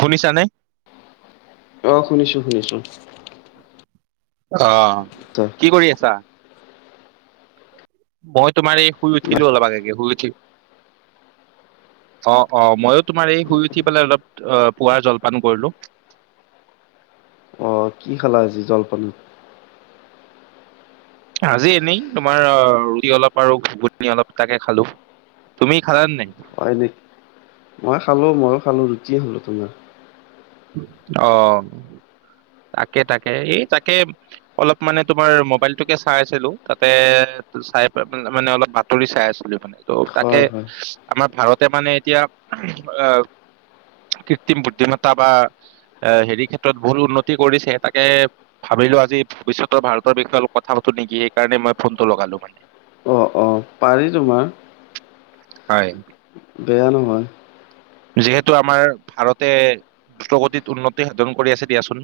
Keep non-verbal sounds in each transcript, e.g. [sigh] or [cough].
শুনিছানে? অ, শুনিছোঁ- শুনিছোঁ। অ। ত'। কি কৰি আছা? মই তোমাৰ এই শুই না উঠিলোঁ। অলপ আগে শুই উঠিলোঁ। অ- অ, মইও তোমাৰ এই শুই উঠি পেলাই অলপ অ, পুৱাৰ জলপান কৰিলোঁ। অ, কি খালা আজি জলপানত? আজি আমি তোমাৰ আৰু ৰুটি অলপ আৰু ঘূগুনি তাকে খালোঁ। তুমি খালা নে নাই? মই খালোঁ, মইও খালোঁ ৰুটিয়ে হ'লো তোমাৰ। অ'। তাকে, তাকে, এই তাকে অলপ মানে তোমাৰ মোবাইলটোকে চাই আছিলোঁ। তাতে- চাই মানে অলপ বাতৰি চাই আছিলোঁ মানে। ত' তাকে হয় হয় আমাৰ ভাৰতে মানে এতিয়া [unintelligible] কৃত্ৰিম বুদ্ধিমাতা বা এ হেৰি ক্ষেত্ৰত ভুল উন্নতি কৰিছে। তাকে, ভাবিলোঁ আজি ভৱিষ্যতৰ ভাৰতৰ বিষয়ে অলপ কথা পাতোঁ নেকি? সেইকাৰণে মই ফোনটো লগালোঁ মানে। অ' অ' পাৰি তোমাৰ। হয়। বেয়া নহয়। যিহেতু আমাৰ ভাৰতে দ্ৰুত গতিত উন্নতি সাধন কৰি আছে দিয়াছোন।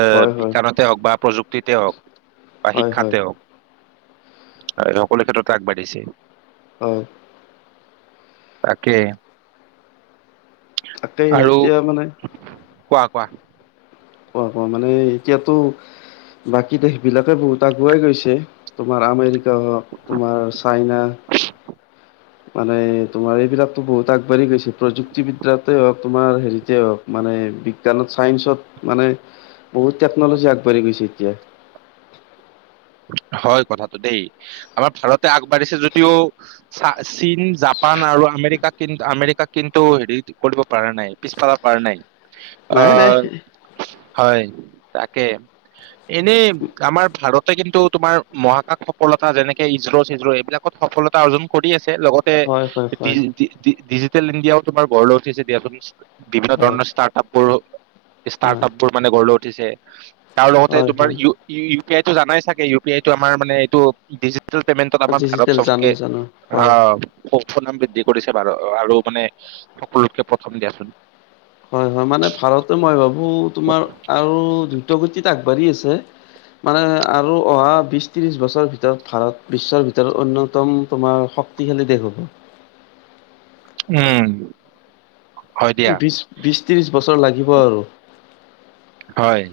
এ হয় হয় বিজ্ঞানতে হওক বা প্ৰযুক্তিতে হওক বা হয় হয় শিক্ষাতে হওক। আৰু সকলো ক্ষেত্ৰতে আগবাঢ়িছে। হয়। তাকে, তাকেই আৰু, এতিয়া মানে কোৱা কোৱা। কোৱা কোৱা মানে, এতিয়াতো বাকী দেশ বিলাকে বহুত আগুৱাই গৈছে। তোমাৰ আমেৰিকা হওক তোমাৰ চাইনা। মানে, তোমাৰ এইবিলাকতো বহুত আগবাঢ়ি গৈছে। প্ৰযুক্তিবিদ্যাতে হওক তোমাৰ হেৰিতে হওক। মানে বিজ্ঞানত চাইন্ঞ্চত মানে বহুত তেকনলজি আগবাঢ়ি গৈছে এতিয়া। হয় কথাটো দেই। আমাৰ ভাৰতে আগবাঢ়িছে যদিও চা চীন, জাপান আৰু আমেৰিকা কিন্ আমেৰিকা কিন্তু হেৰি কৰিব পৰা নাই। পিছফালা- পাৰা নাই। নাই নাই অ' হয়, তাকে। এনেই আমাৰ ভাৰত তে কিন্তু তোমাৰ মহাকাশ সফলতা যেনেকে ইশ্ৰ চিশ্ৰ এইবিলাকত সফলতা অৰ্জন কৰি আছে। লগত- তে হয় হয় হয় ডিজি ডি ডি ডিজিটেল ইণ্ডিয়াও তোমাৰ গঢ়লৈ উঠিছে দিয়াচোন। বিভিন্ন হয় ধৰণৰ ষ্টা হয় [unintelligible] মানে গঢ় লৈ উঠিছে। তাৰো লগতে হয় তোমাৰ হয় ইউ [unintelligible] পিয়াইত টো জানাই চাগে ইউ পি আই টো আমাৰ মানে এইটো ডিজি [unintelligible] আমাক ভাৰত ডিজিটেল [unintelligible] জানো জানো হয় সু সনাম বৃদ্ধি কৰিছে ভাৰ- আৰু মানে সকলোতকে প্ৰথম দিয়াচোন। হয় হয়। মানে ভাৰতে মই ভাবো তোমাৰ আৰু দ্ৰুত গতিত আগবাঢ়ি আছে। মানে আৰু অহা বিশ ত্ৰিশ বছৰ ভিতৰত ভাৰত বিশ্বৰ ভিতৰত অন্যতম তোমাৰ শ তিশালী দেশ হ'ব। উম। হয় দিয়া বিশ বিশ ত্ৰিশ বছৰ লাগিব আৰু। হয়।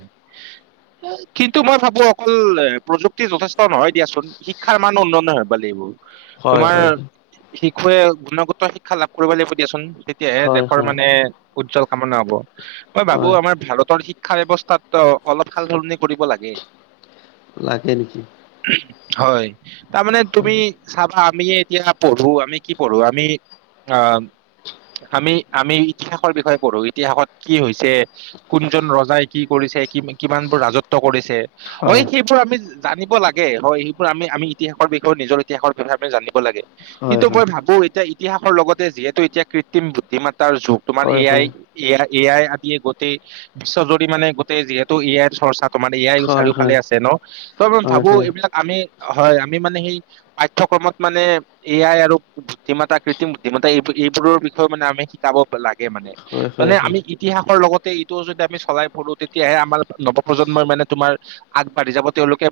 কিন্তু মই ভাবো অকল এ প্ৰযুক্তি যথেষ্ঠ নহয় দিয়াচোন। শিক্ষাৰ মান উন্ননয় ভাবিব লাগিব। হয় তোমাৰ হয় শিশুৱে গুণগত শিক্ষা লাভ কৰিব লাগিব দিয়াচোন। তেতিয়াহে হয় দেশৰ হয় মানে উজ্জ্বল কামনা হব। মই ভাবো হয় আমাৰ ভাৰতৰ শি ক্ষাৰ এৱস্থাত অ অলপ সাল সলনি কৰিব লাগে। লাগে নেকি? হয়। তামানে হয় তুমি, চাবা আমিয়ে এতিয়া পঢ়ো। আমি কি পঢ়ো? আমি আ আমি আমি ইতিহাসৰ বিষয়ে পঢ়ো। ইতিহাসত কি হৈছে? কোনজন ৰ জাই কি কৰিছে? কি কিমান বোৰ ৰাজত্ব কৰিছে? অ হয় সেইবোৰ আমি জানিব লাগে, হয়। সেইবোৰ আমি আমি ইতিহাসৰ বিষয়ে নিজৰ ইতিহাসৰ বিষয়ে আমি জানিব লাগে। হয় কিন্তু মই ভাবো এতিয়া ইতিহাসৰ লগতে যিহেতু এতিয়া কৃত্ৰিম বুদ্ধিমাত্তাৰ যুগ। তোমাৰ হয় এ আই হয় এ আই এ আই আদিয়ে গোটেই বিশ্বজুৰি মানে গোটেই যিহেতু এ আইৰ চৰ্চাত। তোমাৰ এয়াই হয় হয় হয় চাৰিওফালে আছে ন, ত হয় ভাবো হয় এইবিলাক আমি হয় আমি মানে সেই পাঠ্যক্ৰমত মানে এয়াই আৰু বুদ্ধিমতা কৃত্ৰম বুদ্ধিতা এইব এইবোৰৰ বিষয়ে মানে আমি শিকাব লাগে মানে, হয় হয় মানে হয় আমি ইতিহাসৰ লগতে ইটো যদি আমি চলাই সৰুো তেতিয়াহে আমাৰ নৱ প্ৰজন্মই মানে তোমাৰ আগবাঢ়ি যাব তেওঁলোকে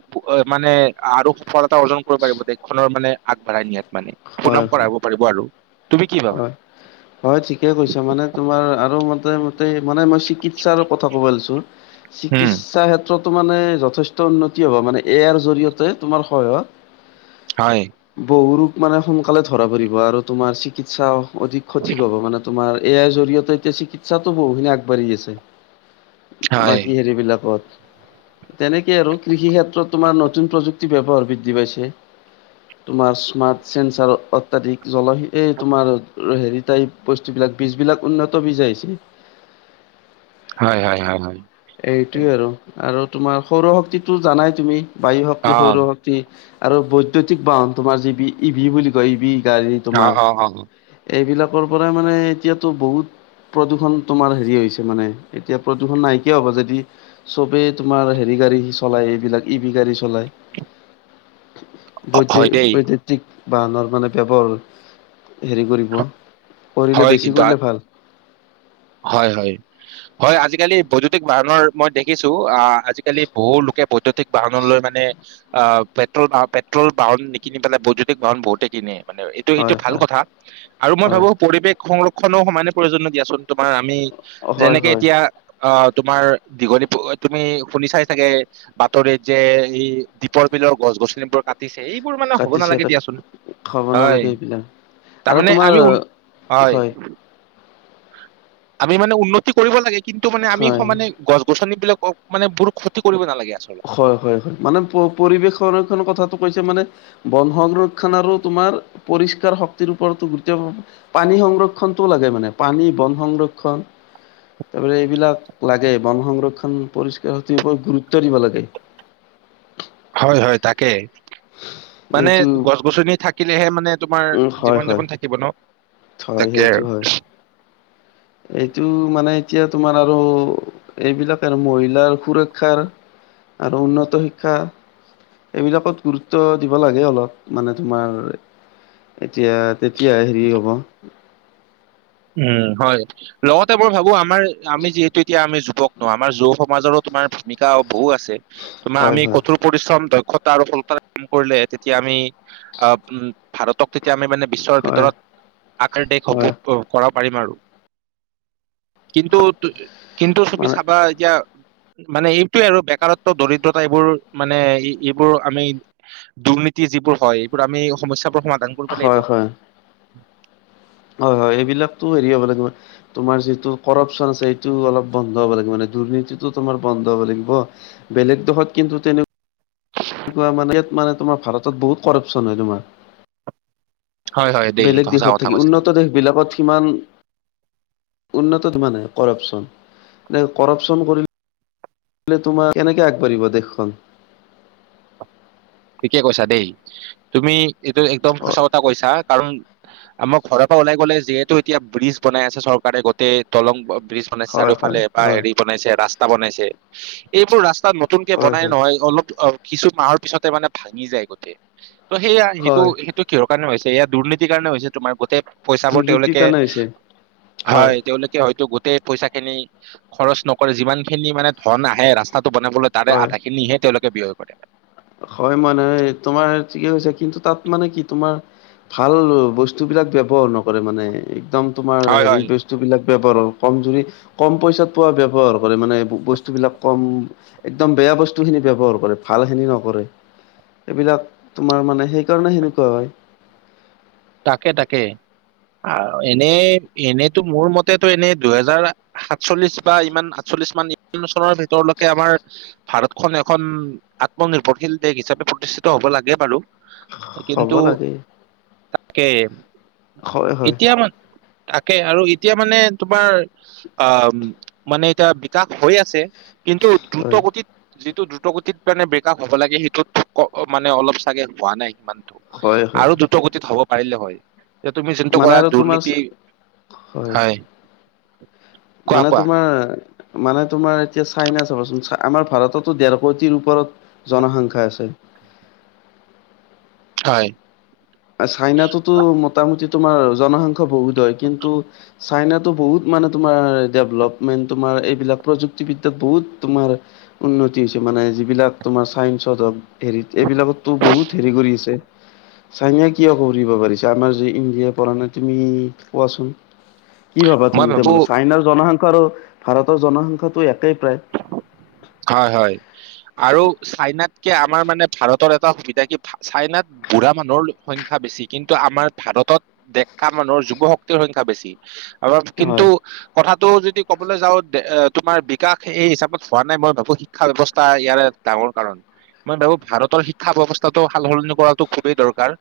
মানে আৰু সফলতা অৰ্জন কৰিব পাৰিব দেশখনৰ মানে আগবাঢ়াই নিয়াত। মানে সুনাম হয় হয় কৰাব পাৰিব আৰু। তুমি কি হয়। [unintelligible] হয় ঠিকে কৈছা, মানে তোমাৰ আৰু মোতে মট মানে মই চিকিৎসাৰো কথা কব লৈছো উম চিকিৎসা ক্ষেত্ৰতো মানে যথেষ্ট উন্নতি হ'ব মানে এয়াৰ জৰিয়তে তোমাৰ হৈহঁত। হয়। বহু ৰোগ মানে সোনকালে ধৰা পৰিব আৰু তোমাৰ চিকিৎসা অধিক সঠিক হ'ব, মানে তোমাৰ ইয়াৰ জৰিয়তে এতিয়া চিকিৎসাতো বহুখিনি আগবাঢ়ি আছে। হয় বাকী হেৰিবলাকত। তেনেকে আৰু কৃষি ক্ষেত্ৰত তোমাৰ নতুন প্ৰযুক্তি ব্যৱহাৰ বৃদ্ধি পাইছে। তোমাৰ স্মাৰ্ট চেঞ্চাৰ অত্যাধিক জলহী এই তোমাৰ হেৰি টাইপ বস্তুবিলাক বীজ বিলাক উন্নত বীজ আহিছে। হয় হয় হয় হয়। এইটোয়ে আৰু, আৰু তোমাৰ সৌৰু শক্তিতো জানাই তুমি বায়ু অ শক্তি সৌৰু শক্তি টি আৰু বৈদ্যতিক বাহন তোমাৰ যিবি ই ভি কয় ই বি গাড়ীত অ অ অ তোমাৰ এইবিলাকৰ পৰা মানে এতিয়াতো বহুত প্ৰদূষণ তোমাৰ হেৰি হৈছে মানে এতিয়া প্ৰদূষণ নাই। কিয় হ'ব যদি চবেই তোমাৰ হেৰি গাড়ী চলাই এইবিলাক ই ভ গাড়ী চলায়? [unintelligible] বৈ দেই বৈদ্যতিক বাহনৰ মানে কেৱল হেৰি কৰিব পঢ়িলে হয় বেছি কিন্তু আ- কৰিলে ভাল। হয় হয়, হয় আজিকালি বৈদ্যুতিক বাহৰ মই দেখিছো আ আজিকালি বহু লোকে বৈদ্যতিক বাহন লৈ মানে আহ পেট্ৰল পেট্ৰল বাহন নিকিনি পেলাই বৈদ্যুতিক বাহন বহুতে কিননে মানে এ টো এইটো হয় ভাল হয় কথা, আৰু মই হয় ভাবো পৰিৱেশ সংৰক্ষণো সমানে প্ৰয়োজনীয় দিয়াচোন, তোমাৰ আমি হয় যেনেকে হয় এতিয়া আহ তোমাৰ দীঘলী তুমি শুনি চাই চাগে বাতৰিত যে এই দীপৰ বিলৰ গছ গছনিবোৰ কাট দিছে এইবোৰ মানে হ'ব কাটিছে নালাগে কাট দিয়াচোন। খাব হয়। নালাগে এইবিলাক আৰু তাৰমানে তোমাৰ আমাও, হয়। আমি মানে উন্নতি কৰিব লাগে কিন্তু মানে আমি হয়, সমানে গছ গছনী বিলাক মানে বোৰ ক্ষতি কৰিব নালাগে আচলতে। হয় হয় হয়, মানে পৰিৱেশ সংৰক্ষণ কথাটো কৈছে মানে বন সংৰক্ষণ আৰু তোমাৰ পৰিষ্কাৰ শক্তিৰ ওপৰতো [inaudible] পানী সংৰক্ষণটোও লাগে মানে, পানী বন সংৰক্ষণ। তাৰপিছত এইবিলাক লাগে বন সংৰক্ষন পৰিস্কাৰ স ওপৰত গুৰুত্ব দিব লাগে। তে হয় হয় তাকে, মানে এইটো গছ গছনি থাক কিলেহে মানে তোমাৰ উম, হয়, জীৱন হয়, যাপন থাকিব ন? হয় তাকে সেইটো হয়। এইটো মানে এতিয়া তোমাৰ আৰু এইবিলাক আৰু মহিলাৰ সুৰক্ষাৰ আৰু উন্নত শিক্ষা এইবিলাকত গুৰুত্ব দিব লাগে অলপ মানে তোমাৰ এতিয়া, তেতিয়া হেৰি হ'ব। উম, হয় লগতে মই ভাবোঁ আমাৰ আমি যিহেতু এতিয়া আমি যুৱক নহয়, আমাৰ য সমাজৰো তোমাৰ ভূমিকা বহু আছে, তোমাৰ হয়, আমি হয়, কথোৰ পৰিশ্ৰম দক্ষতা আৰু ফলতা কাম কৰিলে তেতিয়া আমি আহ, ভাৰতক তেতিয়া আমি মানে বিশ্বৰ হয়, ভিতৰত আশাৰ দেশ হয়, হ'ব কৰা পাৰিম আৰু, কিন্তু-কিন্তু চবি মানে চাবা এতিয়া মানে এইটোৱে আৰু বেকাৰত্ব দৰিদ্ৰতা এইবোৰ মানে এইবোৰ আমি দুৰ্নীতি যিবোৰ হয়, এইবোৰ আমি সমস্যাবোৰ সমাধান কৰিব লাগিব হয়, হয়। হয়, হয় এইবিলাকতো হেৰি হ'ব লাগিব। তোমাৰ যিটো কৰপশ্যন আছে সটো অলপ বন্ধ হ'ব লাগিব। মানে দুৰ্নীতিটো তোমাৰ বন্ধ হ'ব লাগিব। বেলেগ দেশত কিন্তু তেনেকুৱা নহয়, মানে ইয়াত মানে তোমাৰ ভাৰতত বহুত কৰপশ্যন হয় তোমাৰ। হয় হয় দেই বেলেগ এইটো সঁচা দেশত কথা থাকি, কৈছা উন্নত তুমি দেশবিলাকত সিমান উন্নত মানে কৰাপশ্যন, নে কৰাপশ্যন কৰিলে কৰিলে তোমাৰ, কেনেকে আগবাঢ়িব দেশখন। ঠিকে কৈছা দেই, তুমি এইটো একদম সঁচা হয়, কথা কৈছা। কাৰণ আমাৰ ঘৰৰ পৰা ওলাই গ'লে যিহেতু এতিয়া ব্ৰিজ বনাই আছে চৰকাৰে গোটেই দলং ব্ৰিজ বনাই হয়, হয়, চাৰিওফালে বা হয়, হেৰি বনাইছে ৰাস্তা বনাইছে, এইবোৰ ৰাস্তাত নতুনকে হয়, বনাই হয়, নহয়, অলপ অহ কিছু মাহৰ পিছতে মানে ভাঙি যায় গোটেই। ত' সেয়া হয়, সেইটো-সেইটো কিহৰ কাৰণে হৈছে, এয়া দুৰ্নীতিৰ কাৰণে হৈছে। তোমাৰ গোটেই পইচাবোৰ দুৰ্নীতিৰ তেওঁলোকে কাৰণে হৈছে হয়, তেওঁলোকে হয়তো গোটেই পইচাখিনি খৰচ নকৰে, যিমানখিনি মানে ধন আহে ৰাস্তাটো বনাবলৈ তাৰে হয়। আধাখিনিহে তেওঁলোকে ব্যয় কৰে। হয় মানে তোমাৰ ঠিকে কৈছে, কিন্তু তাত মানে কি তোমাৰ ভাল বস্তুবিলাক ব্যৱহাৰ নকৰে মানে। একদম তোমাৰ হয় হেৰি হয় বস্তুবিলাক ব্যৱহাৰ কমজুৰি কম পইচাত পোৱা ব্যৱহাৰ কৰে মানে বস্তুবিলাক কম, একদম বেয়া বস্তুখিনি ব্যৱহাৰ কৰে, ভালখিনি ন নকৰে, এইবিলাক তোমাৰ মানে সেইকাৰণে সেনেকুৱা হয়। তাকে, তাকে। আহ, এনেই এনেইতো মোৰ মতেটো এনেই দুহেজাৰ সাতচল্লিশ বা ইমান আঠচল্লিশ মান ইমান চনৰ ভিতৰলৈকে আমাৰ ভাৰতখনন এখন আত্মনিৰ্ভৰশীল দেশ হিচাপে প্ৰতিষ্ঠিত হ'ব লাগে বাৰু। হ'ব কিন্তু লাগে। তাকে হয় হয় এতিয়া মানে তাকে আৰু এতিয়া মানে তোমাৰ আহ, মানে এতিয়া বিকাশ হৈ আছে কিন্তু দ্ৰুত হয় গতিত যিটো দ্ৰুতগতিত মানে ব্ৰেকআপ লাগে, মানে অলপ চাগে হোৱা নাই সিমানটো। হয় হয় আৰু দ্ৰুত গতিত 'হব পাৰিলে হয়। যে তুমি যোন্তো মানে কৰা আৰু তোমাৰ দুৰ্নীতি হয়। কোৱা মানে কোৱা তোমাৰ মানে তোমাৰ এতিয়া চাইনা চাবাচোন, আমাৰ ভাৰততো ডেৰ কোটিৰ ওপৰত জনসংখ্যা আছে। হয়। আৰু চাইনাটোতো মতামোটি তোমাৰ জনসংখ্যা বহুত হয়। কিন্তু, চাইনাটো বহুত মানে তোমাৰ ডেভলপমেণ্ট। তোমাৰ এইবিলাক প্ৰযুক্তিবিদ্যাত বহুত তোমাৰ উন্নতি হৈছে মানে, যিবিলাক তোমাৰ চাইন্সত হওক হেৰিত এইবিলাকতটো বহুত হেৰি কৰি আছে। চাইনাই কিয় কৰিব পাৰিছে, আমাৰ যে ইণ্ডিয়া পৰা নাই তুমি কোৱাচোন? কি ভাবা মই তুমি? ভাবো চাইনাৰ জনসংখ্যা আৰু ভাৰতৰ জনসংখ্যাটো একেই প্ৰায়। হয় হয় আৰু চাইনাতকে আমাৰ মানে ভাৰত এটা সুবিধা কি চাইনাত বুঢ়া মানুহৰ সংখ্যা বেছি। কিন্তু আমাৰ ভাৰতত ডেকা মানুহৰ যুৱ শক্তিৰ সংখ্যা বেছি। আৰু কিন্তু হয় কথাটো যদি ক'বলৈ যাওঁ, তোমাৰ বিকাশ এই হিচাপত। হোৱা নাই মই ভাবো শিক্ষাৰ ব্যৱস্থা ইয়াৰ এক ডাঙৰ কাৰণ। মই ভাবো ভাৰতৰ শিক্ষা ব্যৱস্থাটো সাল-সলনি কৰাটো খুবেই দৰকাৰ।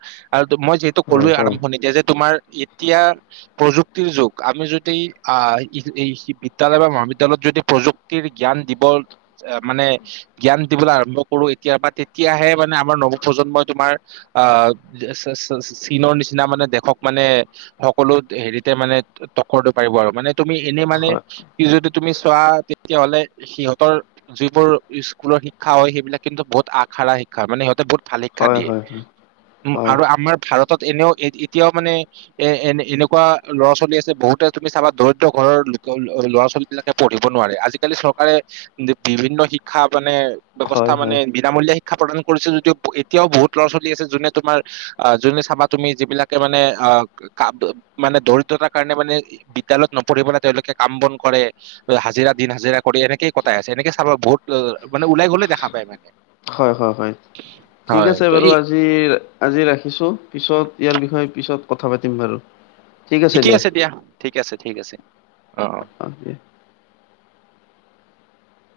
মই হয় ক'লোৱে হয় আৰম্ভণিতে যে তোমাৰ এতিয়া প্ৰযুক্তিৰ যুগ, আমি যদি আহ এই বিদ্যালয় বা মহাবিদ্যালয়ত যদি প্ৰযুক্তিৰ জ্ঞান দি বৰ মানে জ্ঞান দিবলৈ আৰম্ভ কৰো, এতিয়া বা তেতিয়াহে মানে আমাৰ নৱপ্ৰজন্মই তোমাৰ আহ, চীনৰ নিচিনা মানে দেশক মানে সকলো হেৰিতে মানে তক্কৰটো মাৰিব আৰু মানে তুমি এনে মানে হয় কি যদি তুমি চোৱা তেতিয়াহ'লে সিহঁতৰ যিবোৰ স্কুলৰ শিক্ষা হয়, সেইবিলাক কিন্তু বহুত আখাৰা শিক্ষা হয় মানে সিহঁতে বহুত ভাল শিক্ষা হয় দিয়ে, হয় উম হয় হয় আৰু আমাৰ ভাৰতত এনেও এতিয়াও মানে এ এনে এনেকুৱা ল'ৰা-ছোৱালী আছে বহুতে তুমি চাবা দৰিদ্ৰ ঘৰৰ ল'ৰা-ছোৱালী বিলাকে পঢ়িব নোৱাৰে, আজিকালি চৰকাৰে বিভিন্ন শিক্ষা মানে ব্যৱস্থা হয় মানে বিনামূলীয়া শিক্ষা প্ৰদান কৰিছে, যদিও এতিয়াও বহুত ল'ৰা-ছোৱালী আছে। যোনে তোমাৰ অ' যোনে চাবা তুমি যিবিলাকে মানে আ [unintelligible] মানে দৰিদ্ৰতাৰ কাৰণে মানে বিদ্যালয়ত নপঢ়ি পেলাই তেওঁলোকে কাম বন কৰে। হাজিৰা দিন হাজিৰা কৰি এনেকে কটাই আছে। এনেকে চাবা বহুত মানে ওলাই গ'লে দেখা পায় মানে। হয় হয় হয় ঠিক হয় আছে ত' বাৰু এই আজি আজি ৰাখিছো, পিছত ইয়াৰ বিষয়ে পিছত পাতিম বাৰু। ঠিকে আছে দিয়া ঠিকে আছে ঠিক আছে। অ' অ'! [unintelligible]